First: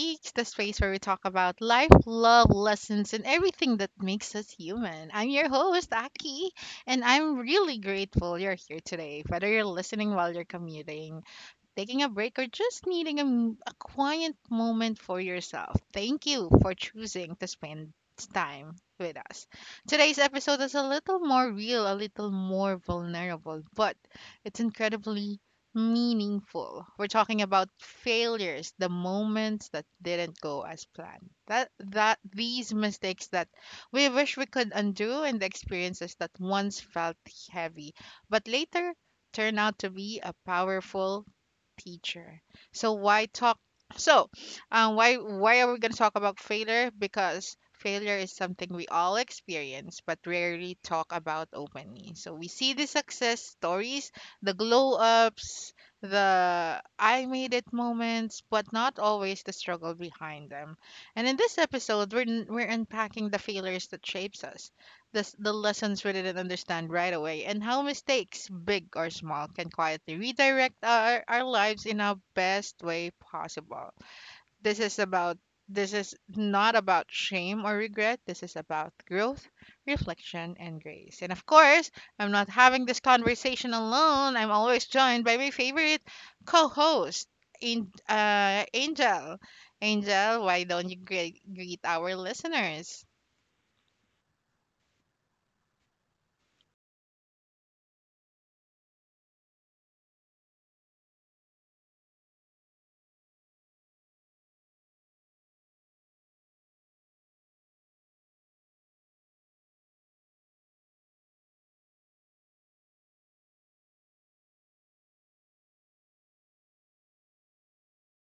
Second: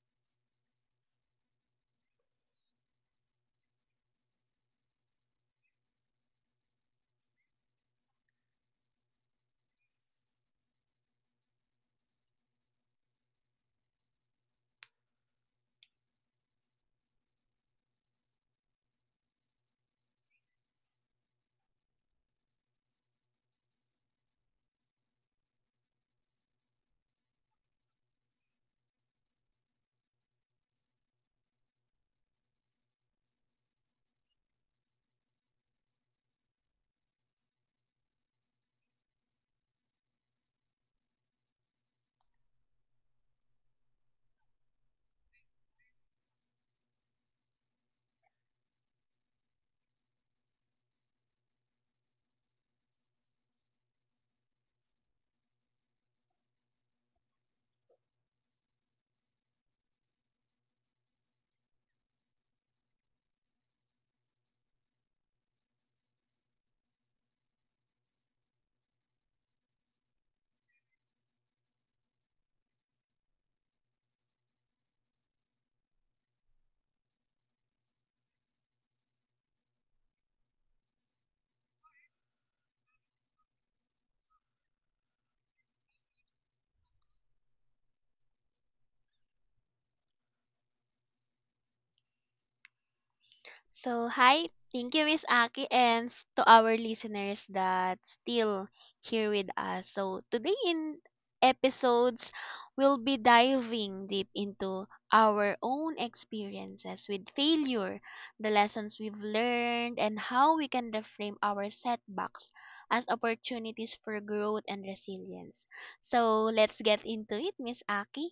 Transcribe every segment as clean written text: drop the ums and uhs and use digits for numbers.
Speaks, the space where we talk about life, love, lessons, and everything that makes us human. I'm your host, Aki, and I'm really grateful you're here today, whether you're listening while you're commuting, taking a break, or just needing a quiet moment for yourself. Thank you for choosing to spend time with us. Today's episode is a little more real, a little more vulnerable, but it's incredibly meaningful. We're talking about failures, the moments that didn't go as planned. That these mistakes that we wish we could undo and the experiences that once felt heavy, but later turn out to be a powerful teacher. So why talk? So why are we gonna talk about failure? Because failure is something we all experience, but rarely talk about openly. So we see the success stories, the glow ups, the I made it moments, but not always the struggle behind them. And in this episode, we're unpacking the failures that shapes us the lessons we didn't understand right away, and how mistakes, big or small, can quietly redirect our lives in our best way possible. This is about this is not about shame or regret. This is about growth, reflection, and grace. And of course, I'm not having this conversation alone. I'm always joined by my favorite co-host, Angel. Angel, why don't you greet our listeners? So, hi. Thank you, Miss Aki, and to our listeners that still here with us. So, today in episodes, we'll be diving deep into our own experiences with failure, the lessons we've learned, and how we can reframe our setbacks as opportunities for growth and resilience. So, let's get into it, Miss Aki.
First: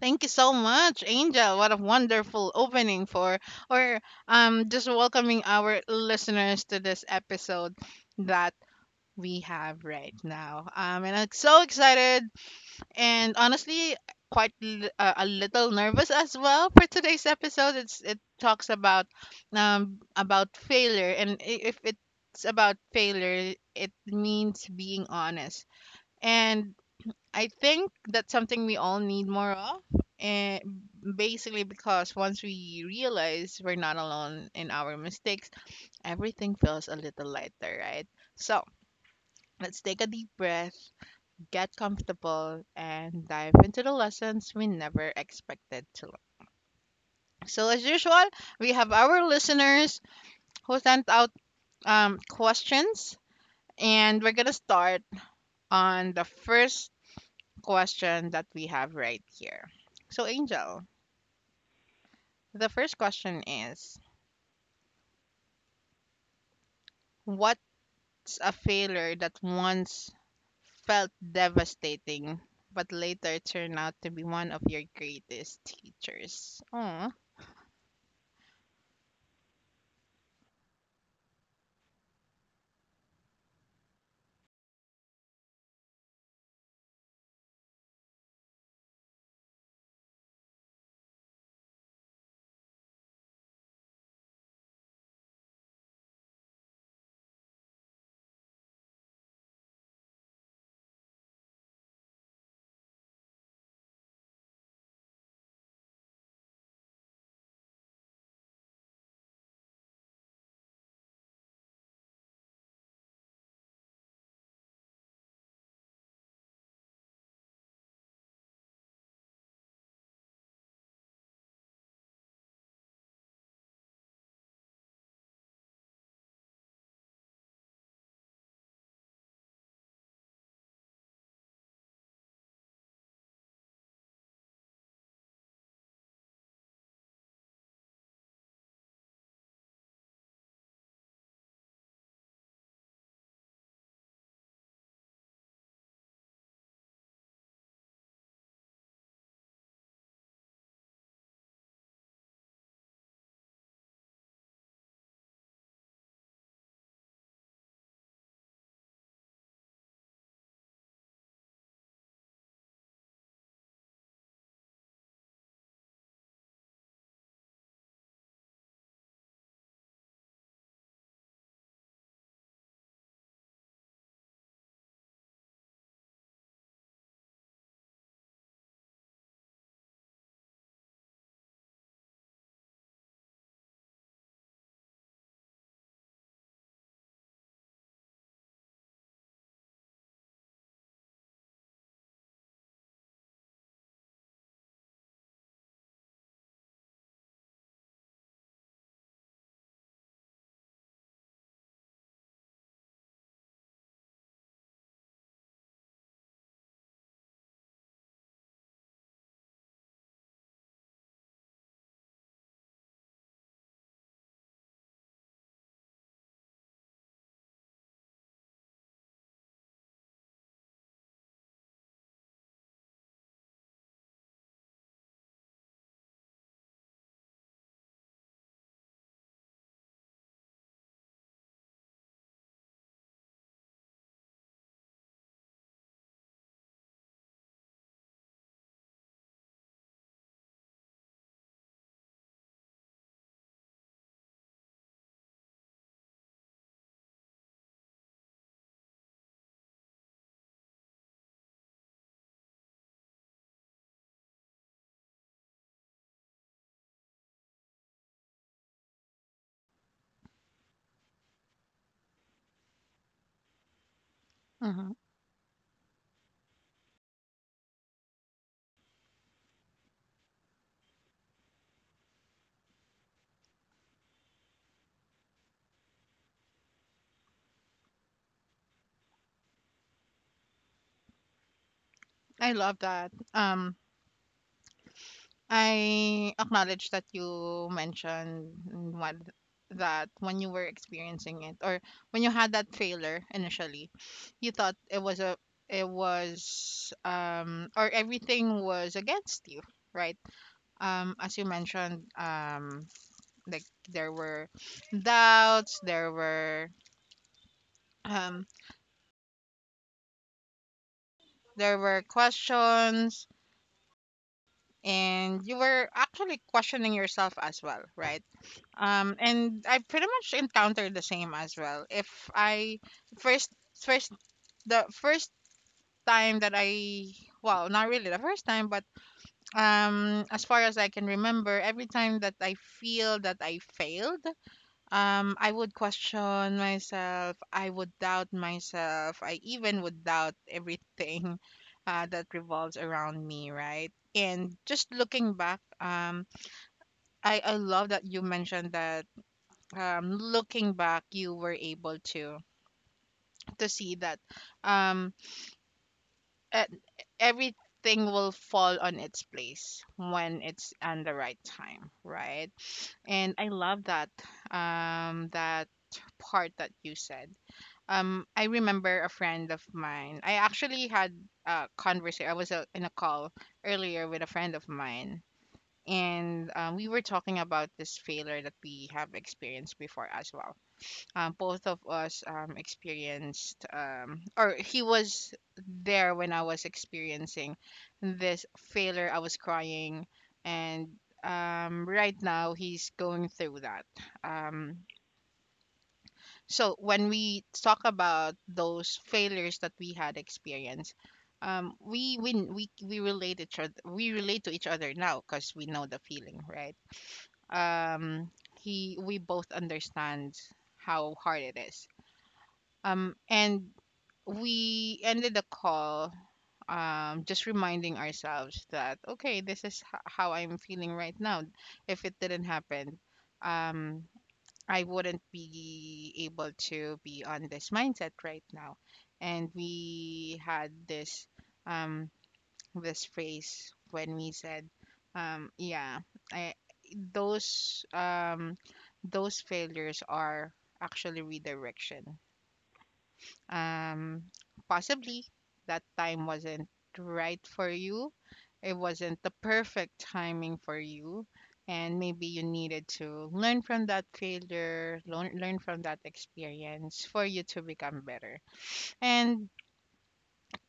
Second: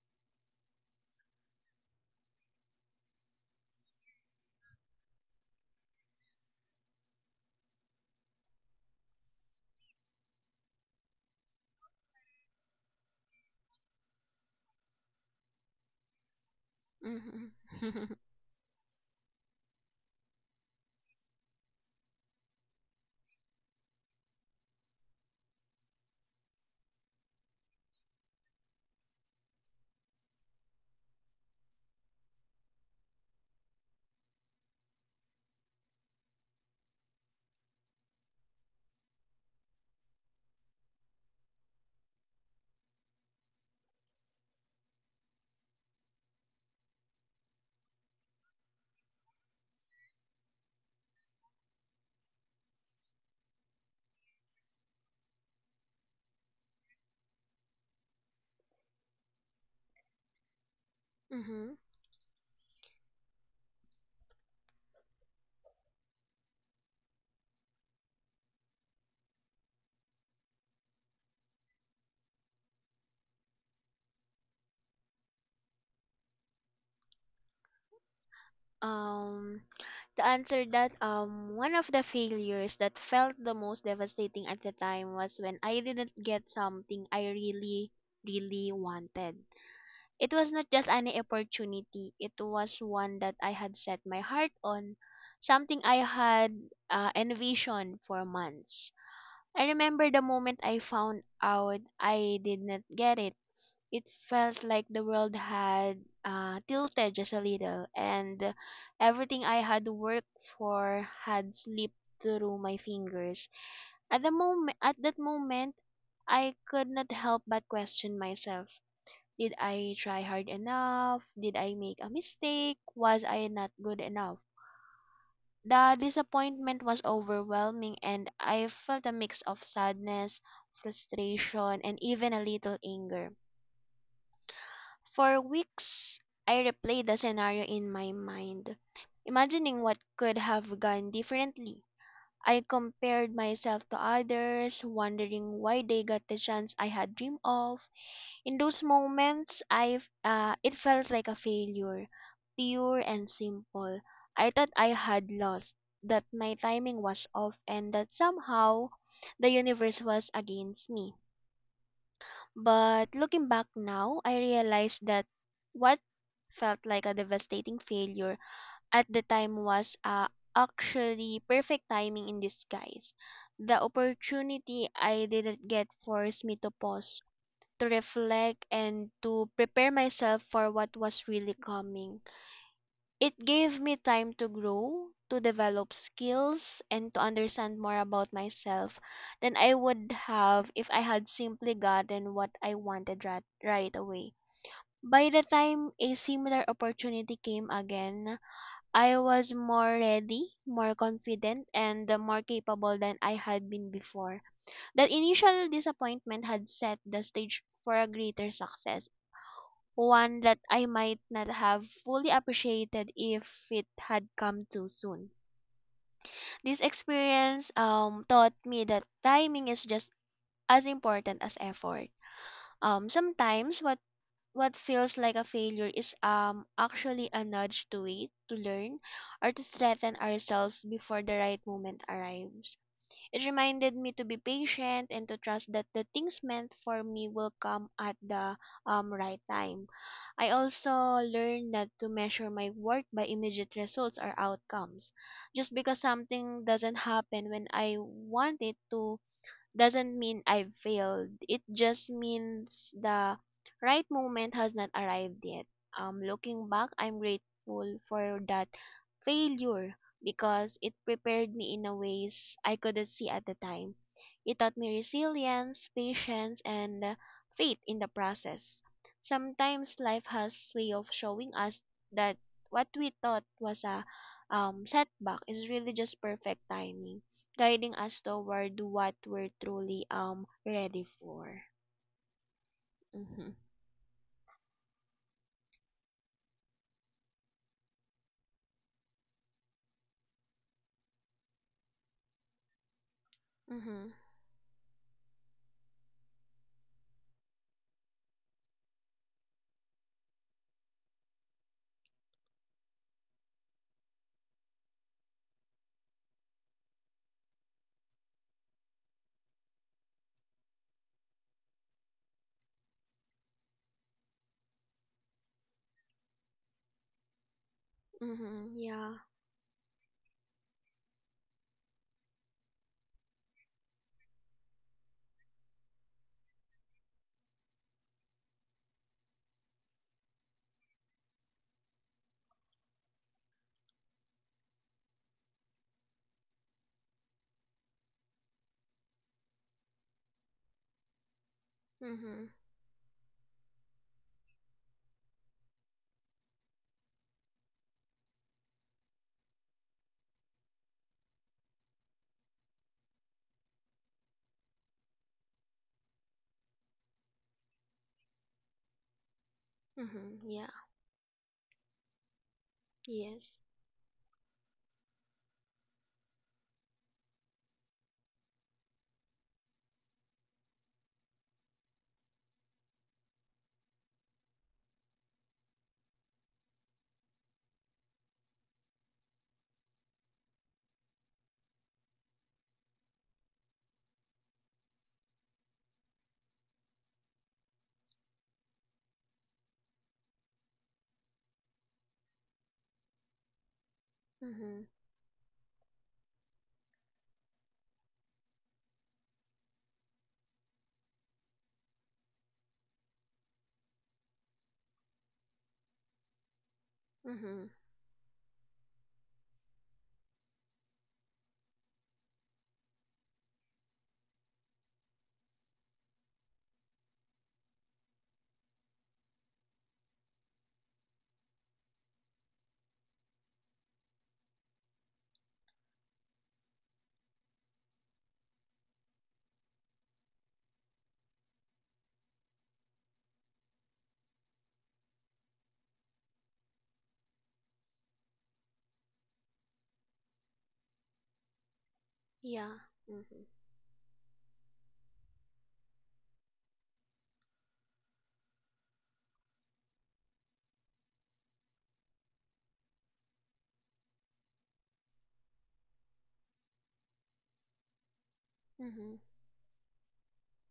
Thank you so much, Angel. What a wonderful opening for, or just welcoming our listeners to this episode that we have right now. And I'm so excited, and honestly, a little nervous as well for today's episode. It's Mm-hmm. it talks about failure, and if it's about failure, it means being honest, and I think that's something we all need more of. And basically, because once we realize we're not alone in our mistakes, everything feels a little lighter, right? So let's take a deep breath, get comfortable, and dive into the lessons we never expected to learn. So, as usual, we have our listeners who sent out questions, and we're going to start on the first question that we have right here. So, Angel. The first question is: what's a failure that once felt devastating but later turned out to be one of your greatest teachers? Oh, Um, to answer that, one of the failures that felt the most devastating at the time was when I didn't get something I really, really wanted. It was not just any opportunity, it was one that I had set my heart on, something I had envisioned for months. I remember the moment I found out I did not get it. It felt like the world had tilted just a little, and everything I had worked for had slipped through my fingers. At that moment, I could not help but question myself. Did I try hard enough? Did I make a mistake? Was I not good enough? The disappointment was overwhelming, and I felt a mix of sadness, frustration, and even a little anger. For weeks, I replayed the scenario in my mind, imagining what could have gone differently. I compared myself to others, wondering why they got the chance I had dreamed of. In those moments I it felt like a failure, pure and simple. I thought I had lost, that my timing was off and that somehow the universe was against me. But looking back now, I realized that what felt like a devastating failure at the time was actually perfect timing in disguise. The opportunity I didn't get forced me to pause to reflect and to prepare myself for what was really coming. It gave me time to grow, to develop skills, and to understand more about myself than I would have if I had simply gotten what I wanted right away. By the time a similar opportunity came again, I was more ready, more confident, and more capable than I had been before. That initial disappointment had set the stage for a greater success, one that I might not have fully appreciated if it had come too soon. This experience taught me that timing is just as important as effort. Sometimes what feels like a failure is actually a nudge to wait, to learn, or to strengthen ourselves before the right moment arrives. It reminded me to be patient and to trust that the things meant for me will come at the right time. I also learned not to measure my work by immediate results or outcomes. Just because something doesn't happen when I want it to doesn't mean I've failed. It just means the right moment has not arrived yet. Looking back, I'm grateful for that failure because it prepared me in a ways I couldn't see at the time. It taught mhm. me resilience, patience, and faith in the process. Sometimes life has way of showing us that what we thought was a setback is really just perfect timing guiding us toward what we're truly ready for. I love that. Mhm. I acknowledge that you mentioned what, that when you were experiencing it, or when you had that failure initially, Mhm. you thought it was a it was or everything was against you, right? As you mentioned, like there were doubts, um there were questions, and you were actually questioning yourself as well, right? Mhm. Yeah. And I pretty much encountered the same as well. If I first first the first time that I, well, not really the first time, but as far as I can remember, every time that I feel that I failed, I would question myself. I would doubt myself. I even would doubt everything that Mhm. revolves around me, right? And just looking back, I love that you mentioned that, looking back, you were able to see that, um, e- everything will fall on its place Mhm. when Yeah. it's on the right time, right? And I Yes. love that part that you said. I remember a friend of mine. I actually had a conversation. I was in a call earlier with a friend of mine, and we were talking about this failure that we have experienced before as well. Both of us experienced, or he was there when I was experiencing this failure. I was crying, and right now he's going through that. Um, Mhm. so when we talk about those failures that we had experienced, we relate each other, we relate to each other now, because we know the feeling, right? Mhm. um he we both understand how hard it is, and we ended the call, just reminding ourselves that okay, how I'm feeling right now, if it didn't happen, um I wouldn't be able to be on this mindset right now. And we had um this phrase when we said, yeah, I, those um those failures are actually redirection. Yeah. Mhm. um Possibly that time wasn't right for you, it wasn't the perfect timing for you, and maybe you needed to learn from that failure, learn from that experience, for you to become better. Mhm. And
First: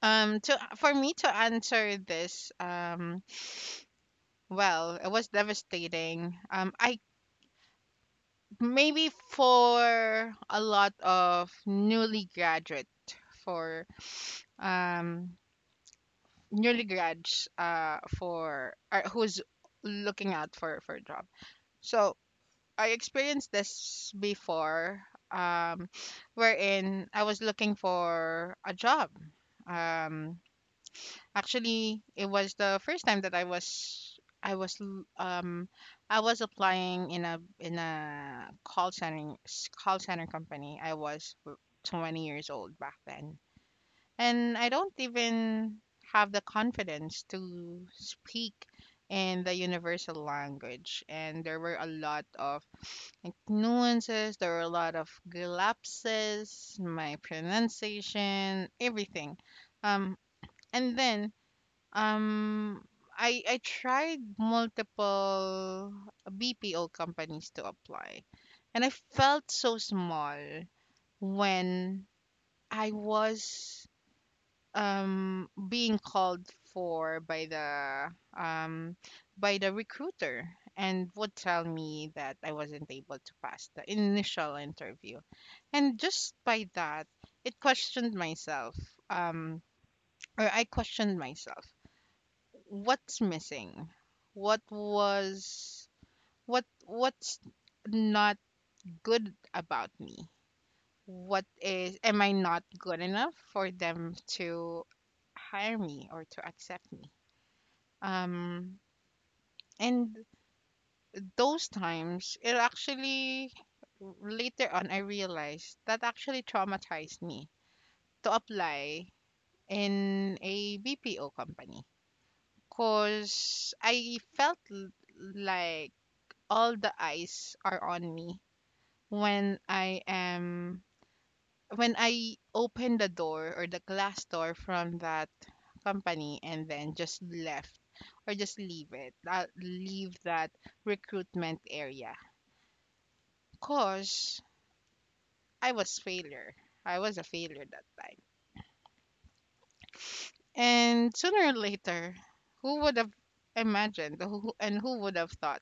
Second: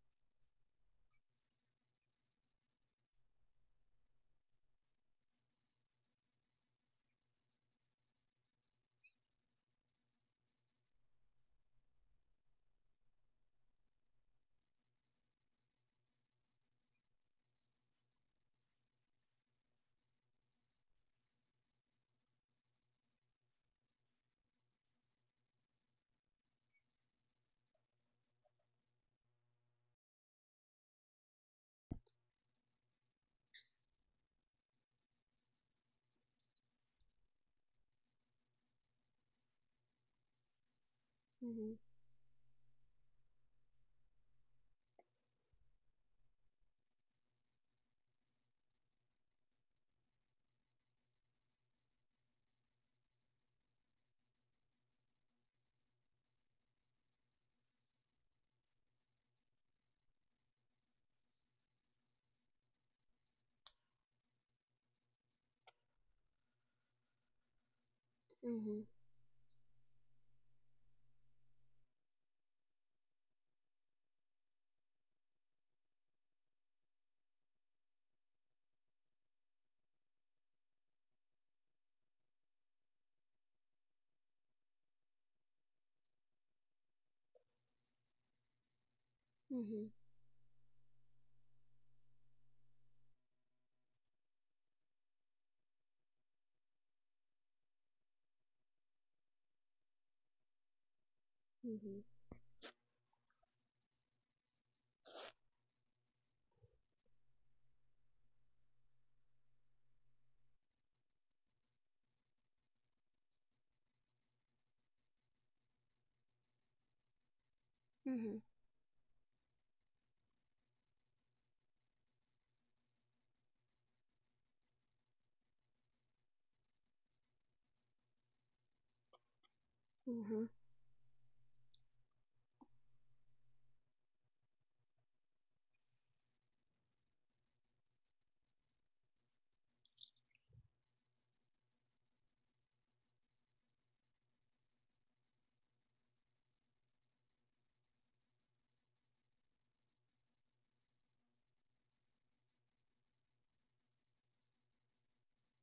to For me to answer this, well, it was devastating. I Maybe for a lot of newly graduate, for um newly grads, for or who's looking out for a job. So I experienced this before. um Wherein I was looking for a job. um Actually, it was the first time that i was l- um I was applying in a call center, call center company. 20 years old back then, and I don't even have the confidence to speak in the universal language. And there were a lot of like, nuances, there were a lot of lapses, my pronunciation, everything. Um, and then um, I tried multiple BPO companies to apply, Mhm. and I felt so small when I was being called for by the recruiter, and would tell me that I wasn't able to pass the initial interview. And just by that, it questioned myself. Um Mhm. or I questioned myself. What's missing? What was what what's not good about me? What is Mhm. Am I not good enough for them to hire me or to accept me? Um, and Those times, it actually, later on I realized that actually traumatized me to Mhm. apply in a BPO company, because I felt like all the eyes are on me when I Mhm. am when I opened the door or the glass door from that company, and then just left, or just leave it, leave that recruitment area, because I was failure. I was a failure that time. And sooner or later, who would have imagined, who would have thought,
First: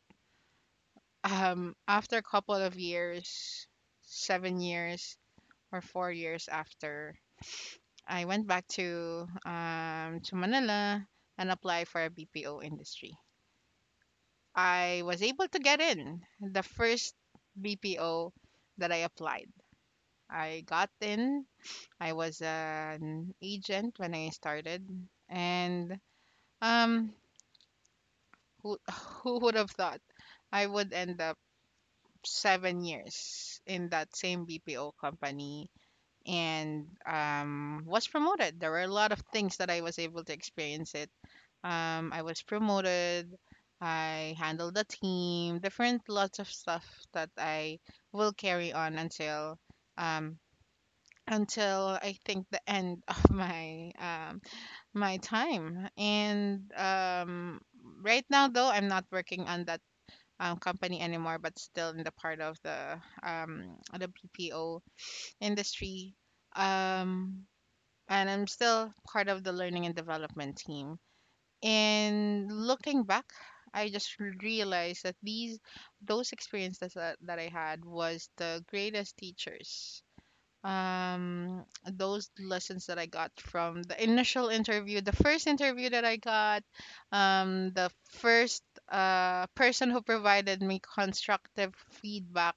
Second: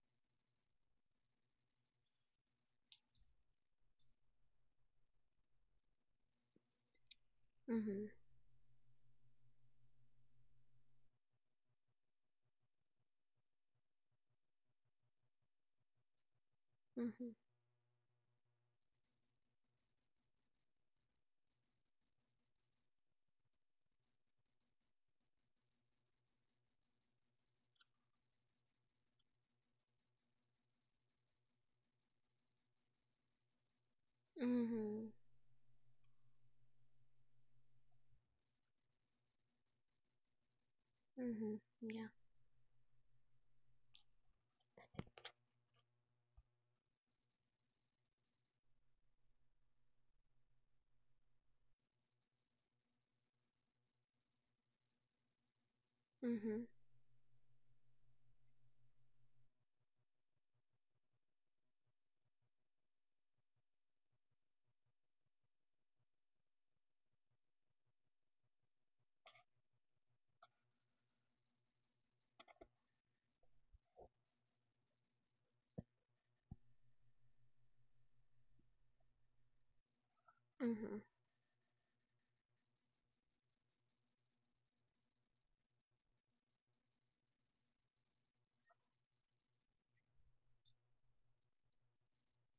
after a couple of years, 7 years or 4 years after, Mhm. I went back to Manila and applied for a BPO industry. I was able to get in the Mhm. first BPO that I applied. I got in. I was an agent when I started, and um, who, who would have thought I would end up 7 years in that Mhm. same BPO Mhm. company, and was promoted. There were a lot of things that I was able to experience it. Mhm. Yeah. I was promoted. I handled the team, different lots of stuff that I will carry on um, until I think the end of my time. Mhm. And right now, though, I'm not working on that company anymore, but still in the part of the BPO industry. Um, and I'm still part of the learning and development team. And looking back, I just realized that these those experiences that I had was the greatest teachers. Mhm. Um, those lessons that I got from the initial interview, the first interview that I got, the first person who provided me constructive feedback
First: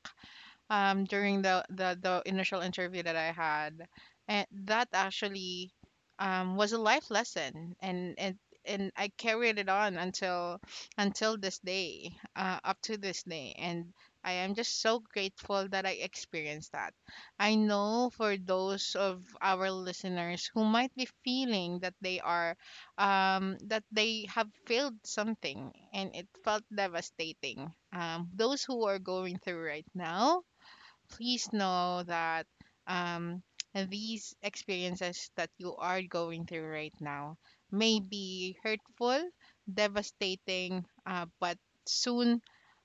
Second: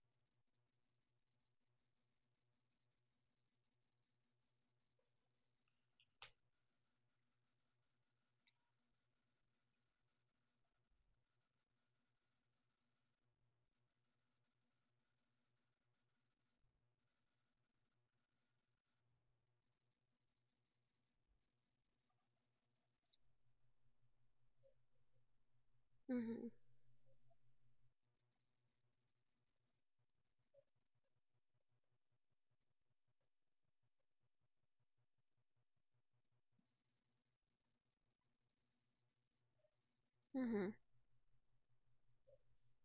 during the initial interview that I had, and that actually was a life lesson, and I carried it on until this day, up to this day, and I am just so grateful that I experienced that. I know for those of our listeners who might be feeling that they are that they have failed something and it Mhm. felt devastating. Those who are going through right now, please know that um, these experiences that you are going through right now may be hurtful, Mhm. devastating, but soon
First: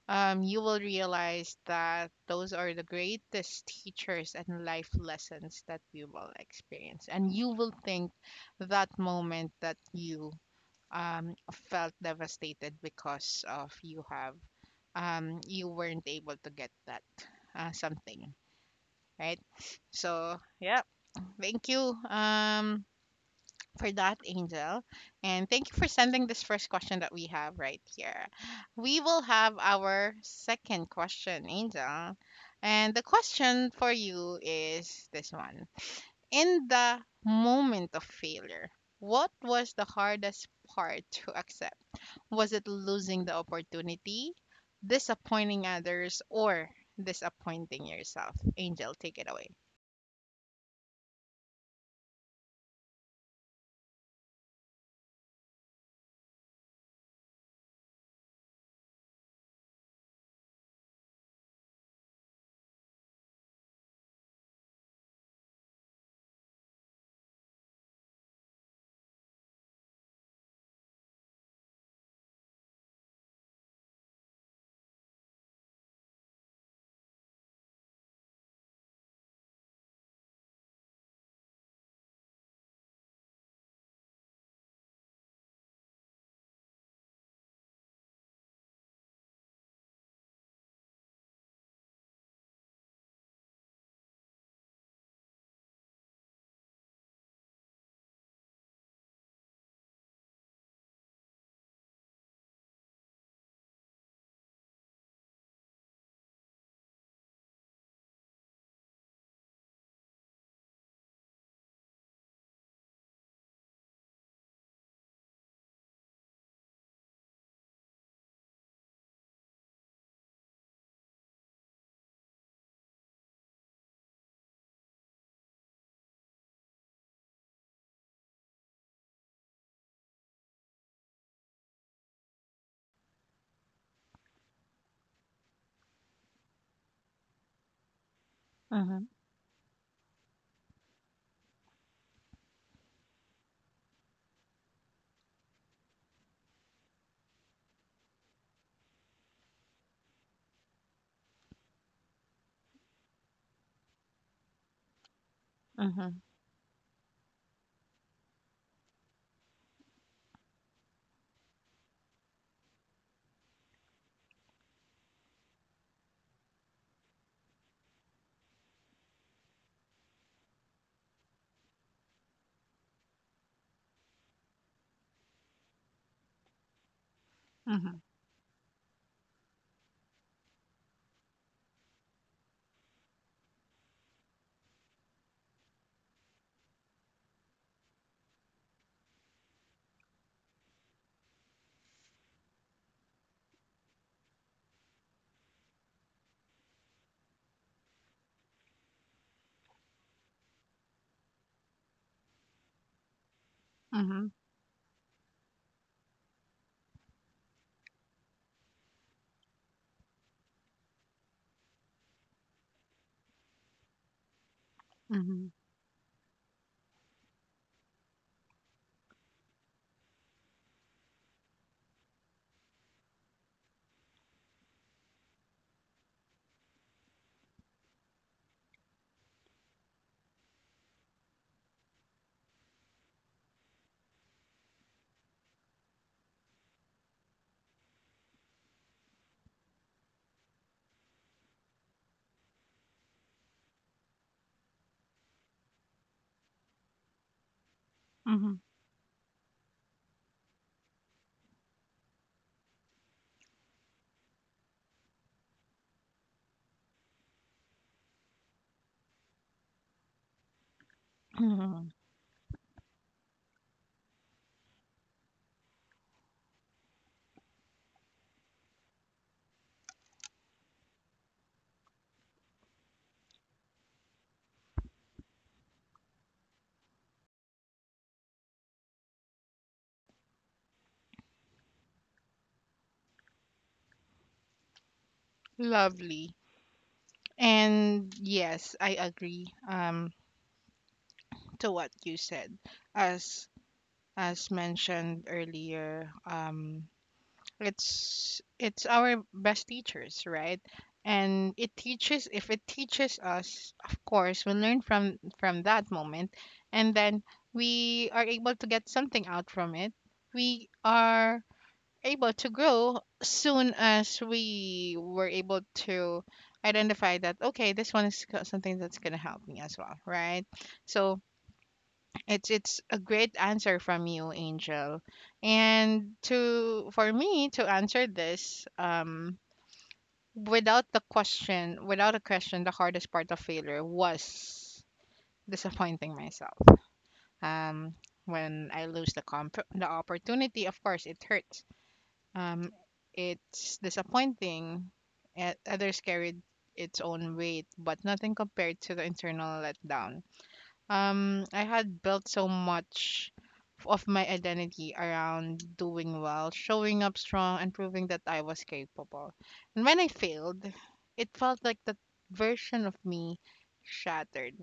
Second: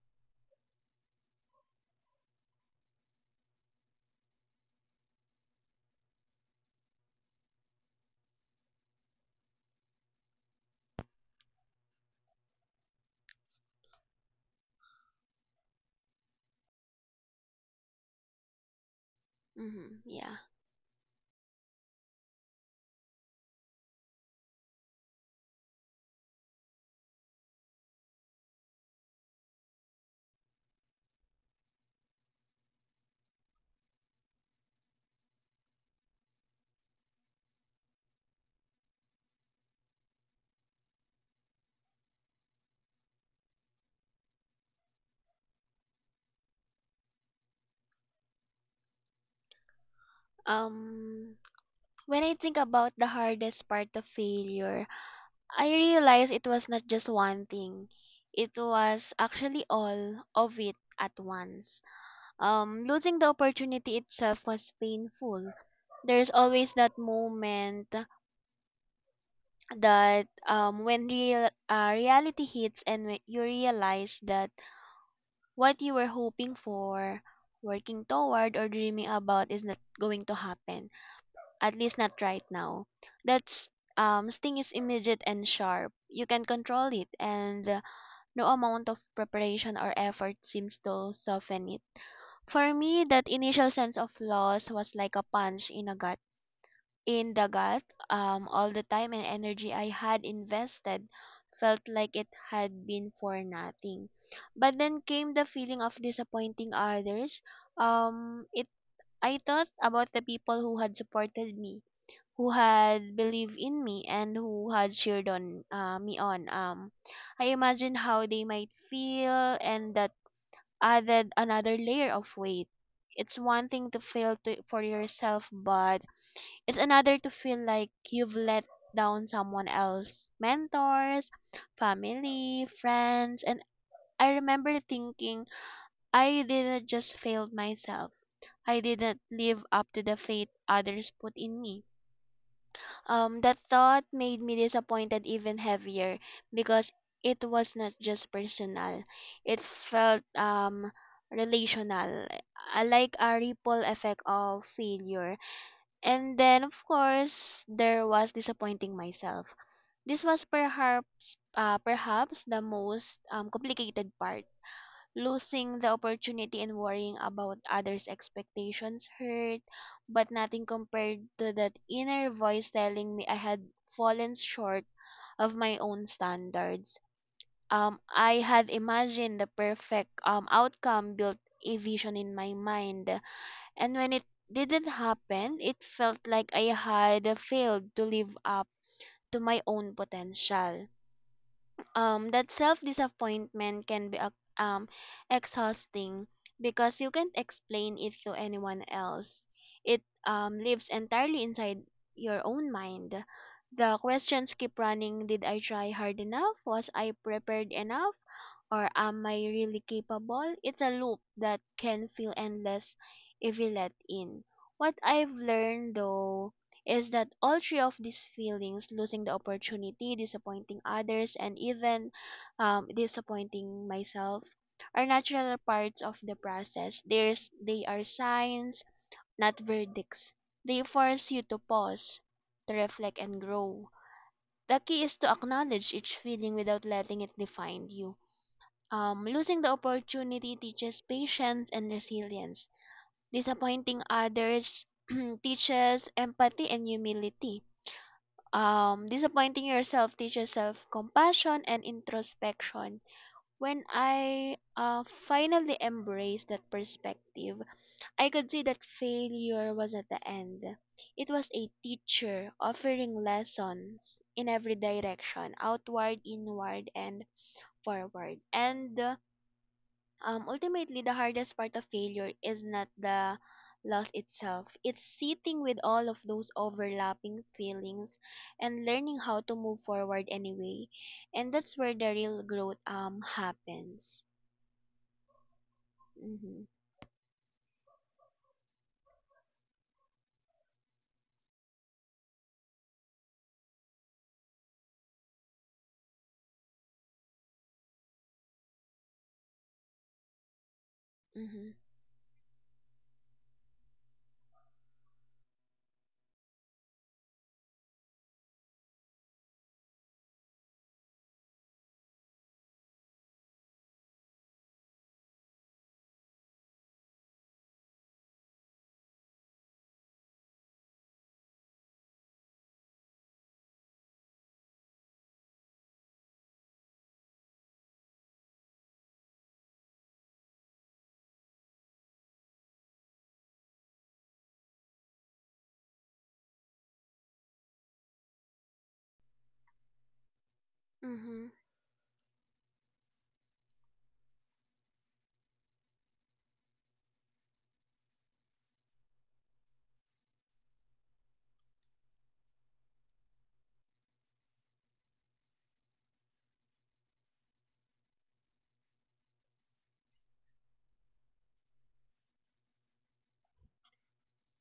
you will realize that those are the greatest teachers and life lessons that you will experience. And you will think that moment that you felt devastated because of you have you weren't able to get that something, right? Mhm. So Yeah. thank you for that, Angel. And thank you for sending this first question that we have right here. We will have our second question, Angel. And the question for you is this one. In the moment of failure, what was the hardest part to accept? Was it losing the opportunity, disappointing others, or disappointing yourself? Angel, take it away. Um. When I think about the hardest part of failure, I realized it was not just one thing. It was actually all of it at once. Losing the opportunity itself was painful. There's always that moment that when reality hits and when you realize that what you were hoping for, working toward, or dreaming about is not going to happen. At least not right now. That's sting is immediate and sharp. You can control it and no amount of preparation or effort seems to soften it. For me, that initial sense of loss was like a punch in a gut. In the gut, all the time and energy I had invested felt like it had been for nothing. But then came the feeling of disappointing others. It I thought about the people who had supported me, who had believed in me and who had cheered on me on. I imagined how they might feel, and that added another layer of weight. It's one thing to for yourself, but it's another to feel like you've let down someone else, mentors, family, friends, and I remember thinking I didn't just fail myself. I didn't live up to the faith others put in me. That thought made me disappointed even heavier because it was not just personal. It felt relational, like a ripple effect of failure. Mm-hmm. And then of course there was disappointing myself. This was perhaps the most complicated part. Losing the opportunity and worrying about others' expectations hurt, but nothing compared to that inner voice telling me I had fallen short of my own standards. Mhm, I had imagined the perfect outcome, built a vision in my mind, and when it didn't happen, it felt like I had failed to live up to my own potential. That self disappointment can be exhausting because you can't explain it to anyone else. It lives entirely inside your own mind. The mhm, questions keep running, did I try hard enough, was I prepared enough, or am I really capable? It's a loop that can feel endless if you let in. What I've mhm, learned though is that all three of these feelings, losing the opportunity, disappointing others, and even disappointing myself, are natural parts of the process. There's, they are signs, not verdicts. They force you to pause, to reflect, and grow. The key is to acknowledge each feeling without letting it define you. Losing the opportunity teaches patience and resilience. Disappointing others teaches empathy and humility. mhm, Disappointing yourself teaches self compassion and introspection. When I finally embraced that perspective, I could see that failure was at the end. It was a mhm. teacher offering lessons in every direction, outward, inward, and forward. And Ultimately, the hardest part of failure is not the loss itself, it's sitting with all of those overlapping feelings and learning how to move forward anyway. And that's where the real growth happens. Lovely. Mhm. And yes, I agree, to what you said. As as mentioned earlier, it's our best teachers, right? And it Mhm. teaches, if it teaches us, of course, we learn from that moment, and then we are able to get something out from it. We are able to grow soon as we were able to identify that, okay, this one is something that's going to help me as well, right? So it's a great answer from you, Angel. And to for me to answer this, without a question, the hardest part of failure was disappointing myself. Um, when I lose the comp the opportunity, of course it Mhm. hurts. Um, it's disappointing. Others carried its own weight, but nothing compared to the internal letdown. I had built so much of my identity around doing well, showing up strong, and proving that I was capable. And when I failed, it felt like that version of me shattered.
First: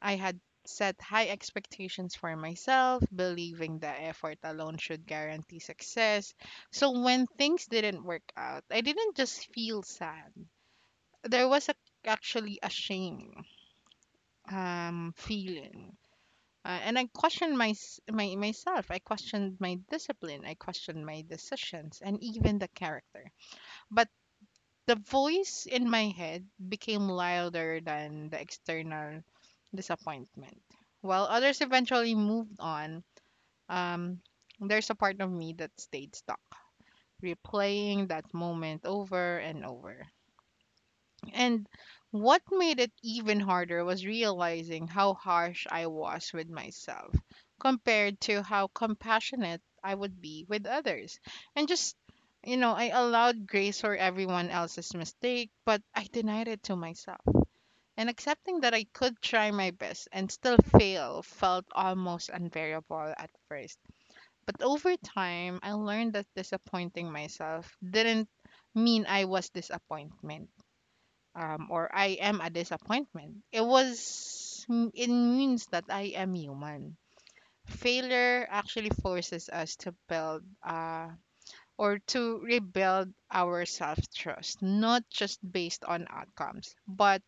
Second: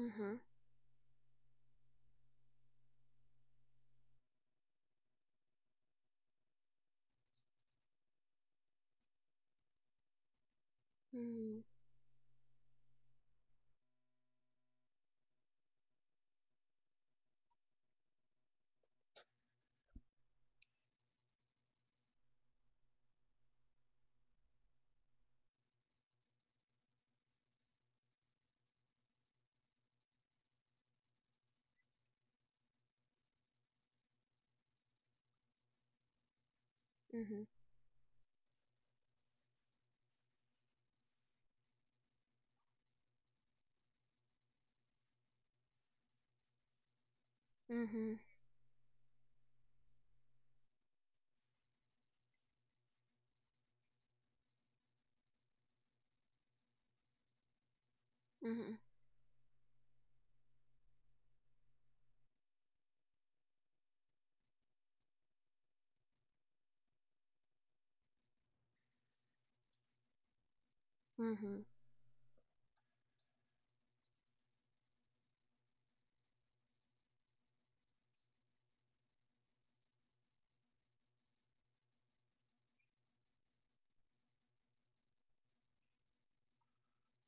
I had set high expectations for myself, believing that effort alone should guarantee success. So when things didn't work out, I didn't just feel sad. There Mhm. was a, actually a shame feeling, and I questioned my myself. I questioned my discipline. I questioned my decisions and even the character. But the voice in my head became louder than the external disappointment. While others eventually moved on, um, there's a part of me that stayed stuck, Mhm. replaying that moment over and over. And what made it even harder was realizing how harsh I was with myself compared to how compassionate I would be with others. And just, I allowed grace for everyone else's mistake, but I denied it to myself. And accepting that Mhm. I could try my best and still fail felt almost unbearable at first. But over time, I learned that disappointing myself didn't mean I was disappointment Mhm. Or I am a disappointment. It means that I am human. Failure actually forces us to build or to rebuild our self trust, not just based on outcomes, but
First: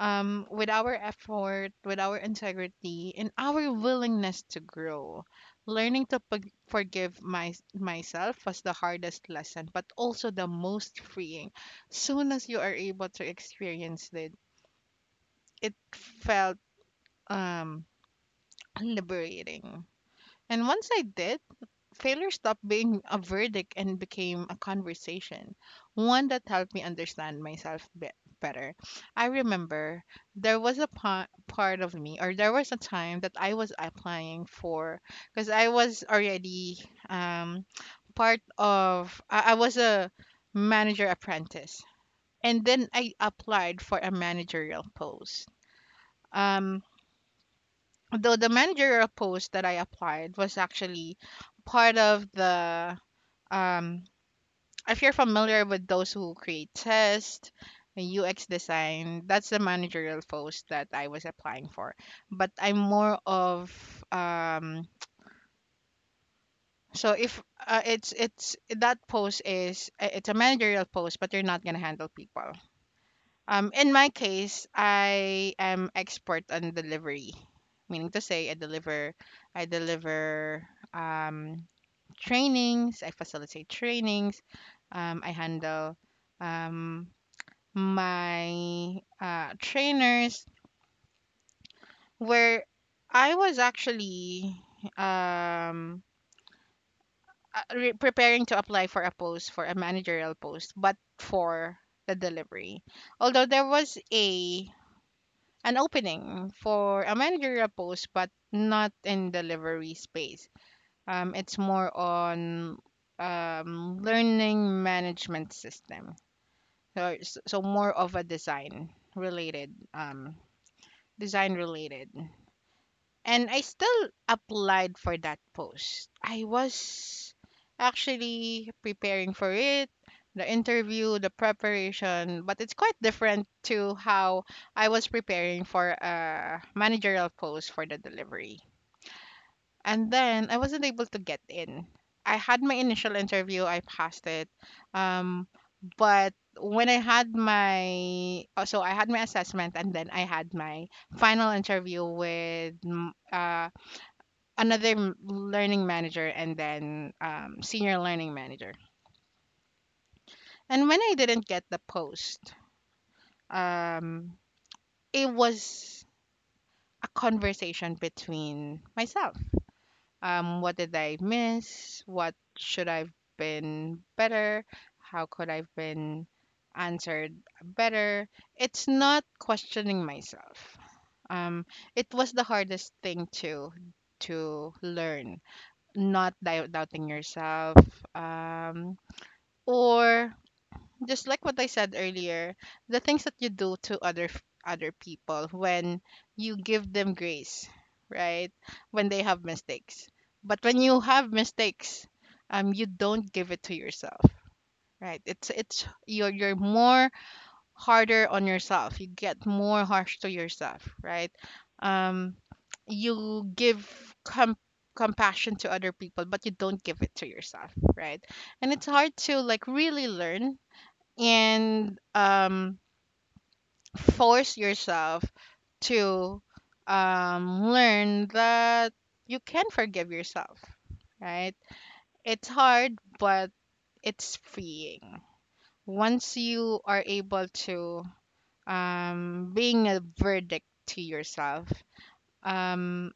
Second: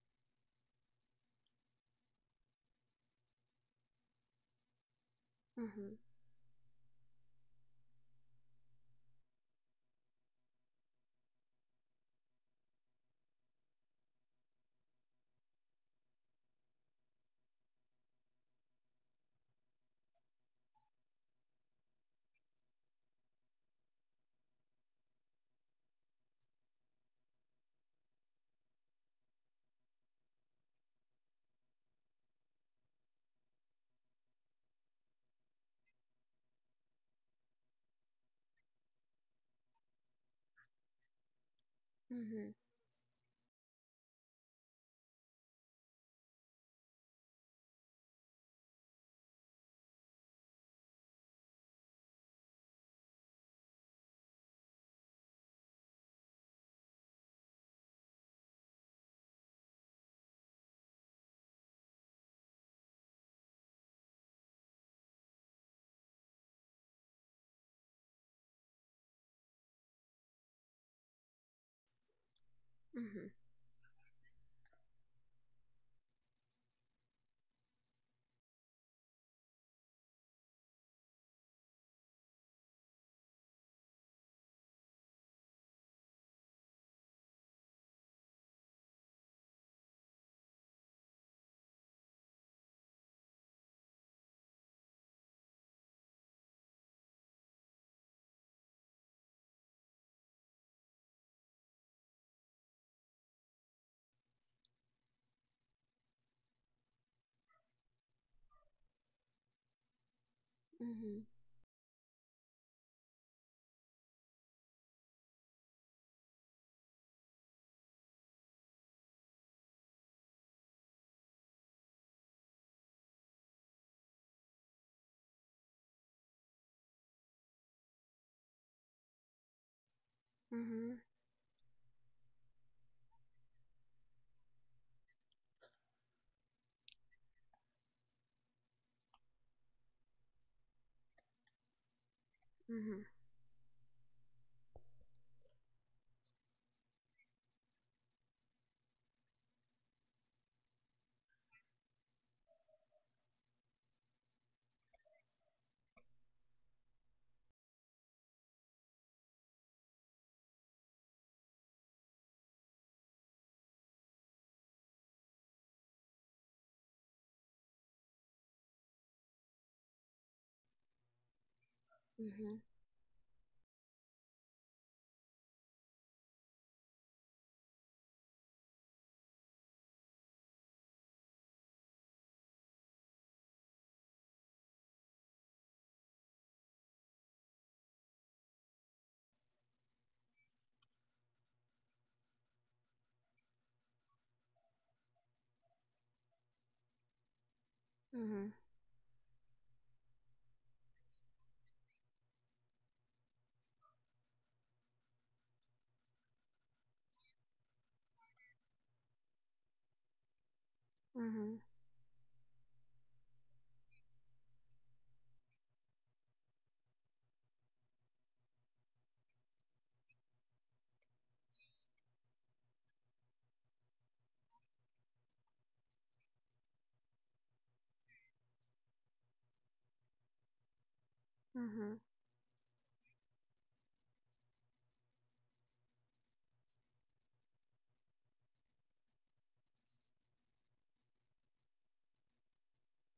with our effort, with our integrity, and our willingness to grow. Mhm. Learning to forgive myself was the hardest lesson, but also the most freeing. Soon as you are able to experience it, it felt, um, liberating. And once I did, failure stopped being a verdict and became a conversation, one that helped me understand myself better. I remember there was a part of me, or there was a time that I was applying for, because I was already, um, part of, I was a manager apprentice. Mhm. And then I applied for a managerial post. Um, though the managerial post that I applied was actually part of the, um if you're familiar with those who create test and UX design, that's the managerial post that I was applying for. But I'm more of, um if it's it's that post is, it's a managerial post, but you're not gonna handle people. In my case, I am expert on delivery, meaning to say I deliver, I deliver, um, trainings, I facilitate trainings, I handle, um, my trainers. Where I was actually, um, preparing to apply for a post for a managerial post, but for the delivery. Although there was a an opening for a managerial post, but not in delivery space. Mhm. It's more on, learning management system. So more of a design related, design related. And I still applied for that post. I was actually preparing for it, the Mhm. Mhm. interview, the preparation, but it's quite different to how I was preparing for a managerial post for the delivery. And then I wasn't able to get in. I had my initial interview, I passed it. Um, but when I had my I had my assessment and then I had my final interview with, another learning manager, and then, senior learning manager. And when I didn't get the post, um, it was a conversation between myself. What did I miss? What Mhm. should I've been better? How could I've been answered better? It's not questioning myself. Um, it was the hardest thing to learn, not doubting yourself, um or, just like what I said earlier, the things that you do to other other people when you give them grace, Mhm. Mhm. right? When they have mistakes. But when you have mistakes, you don't give it to yourself, right? It's you're more harder on yourself. You get more harsh to yourself, right? Mhm. Um you give, com- compassion to other people, but you don't give it to yourself, right? And it's hard to like really learn, and force yourself to, learn that you can forgive yourself, right? Mhm. Mhm. It's hard, but it's freeing. Once you are able to, being a verdict to yourself, um,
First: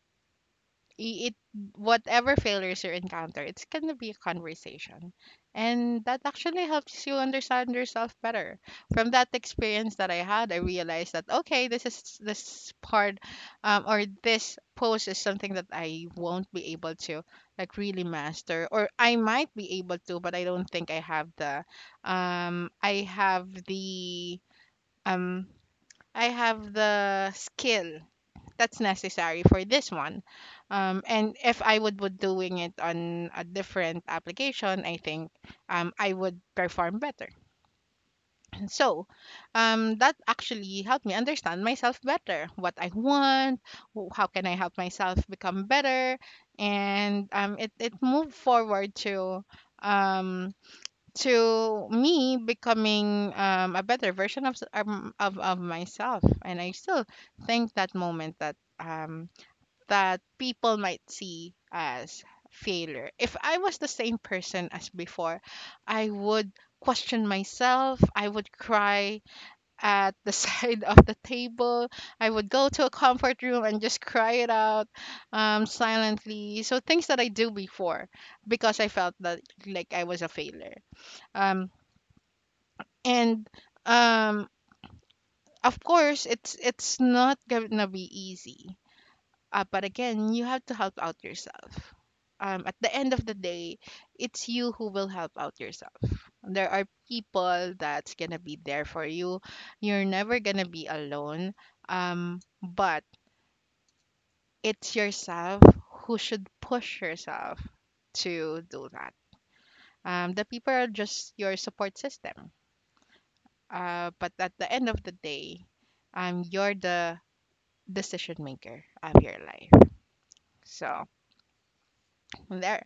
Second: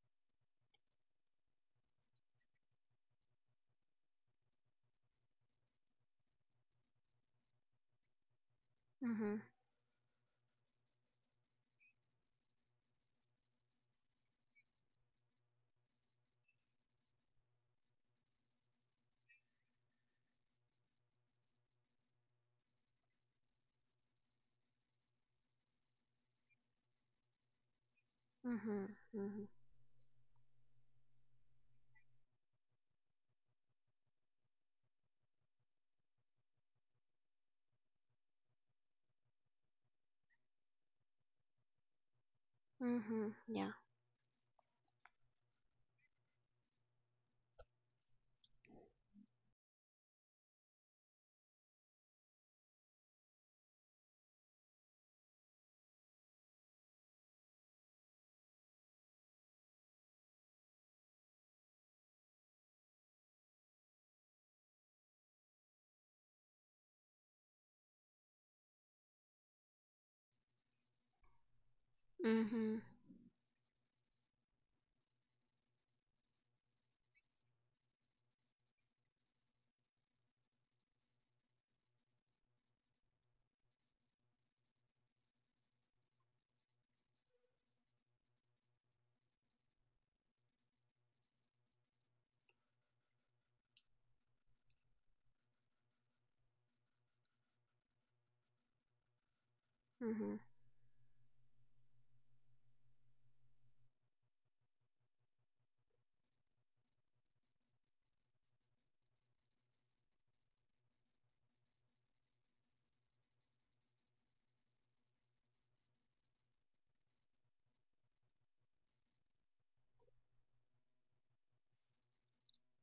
it, whatever failures you encounter, it's going to be a conversation, and that actually helps you understand yourself better. Mhm. From that Mhm. experience that I had, I realized that, okay, this part, or this pose, is something that I won't be able to like really master, or I might be able to, but I don't think I have the, um i have the um I have the skill that's Mhm. necessary Mhm. for this one. And if I would be doing it on a different application, I think, I would perform better. So, that actually helped me understand myself better, what I Mhm. want, Yeah. How can I help myself become better, and, it it moved forward to, um, to me becoming, a better version of, of myself, and I still think that moment that. That people might see as failure. If I was the same person as before, I would question myself, I would cry at the side of the table, I would go Mhm. to a comfort room and just cry it out, silently. So things that I do before, because I felt that like I was a failure. Um, and um, of course, it's not gonna be easy. But again, you have to help out yourself. At the end of the day, it's you who will help out yourself. There are people that's gonna be there for you. You're Mhm. never gonna be alone. But it's yourself who should push yourself to do that. The people are just your support system. But at the end of the day, you're the decision maker of your life. So there.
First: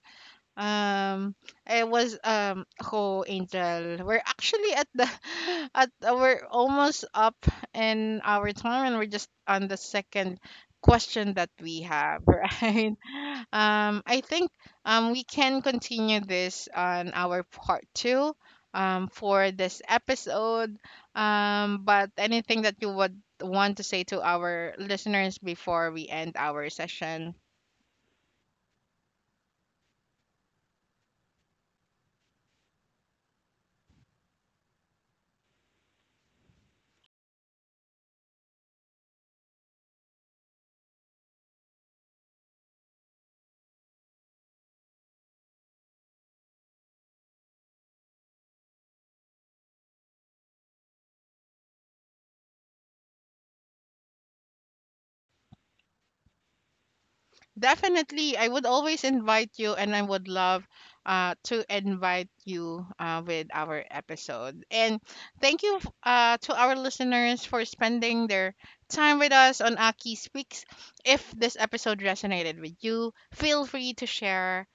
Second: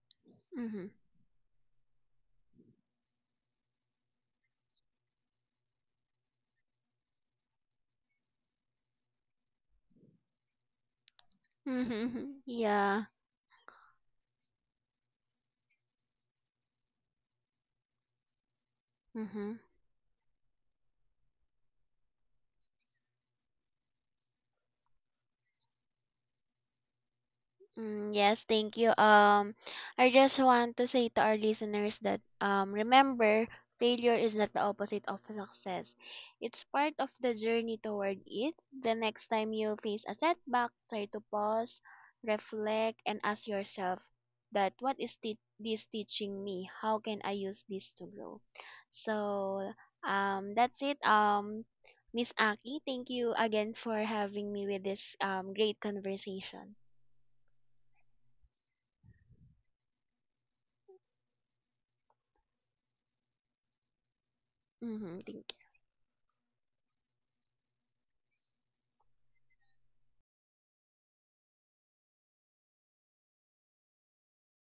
Mhm. Um, I was Ho Angel. We're actually at the at, we're almost up in our time, and we're just on the second question that we have, Mhm. right? Yeah. I think we can continue this on our part two, for Mhm. this episode. But anything that you would want to say to our listeners before we end our session? Mm, yes, thank you. I just want to say to our listeners that remember, failure is not the opposite of success. It's part of the journey toward it. The next time you face a setback, try to pause, reflect, and ask yourself that what is this teaching me? How can I use this to grow? So, that's it. Miss Aki, thank you again for having me with this great conversation. Definitely, I would always invite you, and I would love, to invite you, with our episode. And Hmm. Thank thank you, to our listeners for spending their time with us on Aki Speaks. If this episode resonated with you, feel free to share,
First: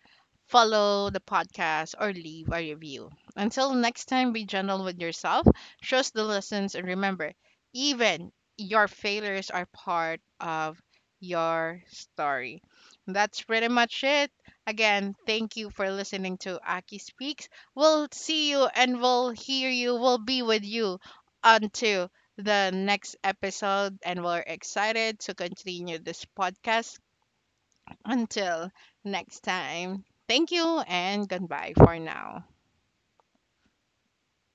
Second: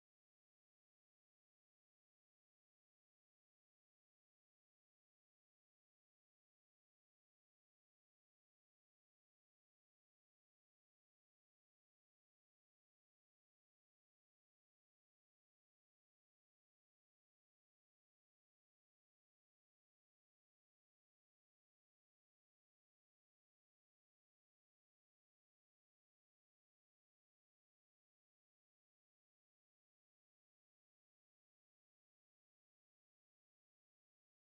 follow the podcast, or leave a review. Until next time, be gentle with yourself, trust the lessons, and remember, even your failures are part of your story. That's pretty much it. Again, thank you for listening to Aki Speaks. We'll see you and we'll hear you. We'll be with you until the next episode, and we're excited to continue this podcast until next time, thank you and goodbye for now.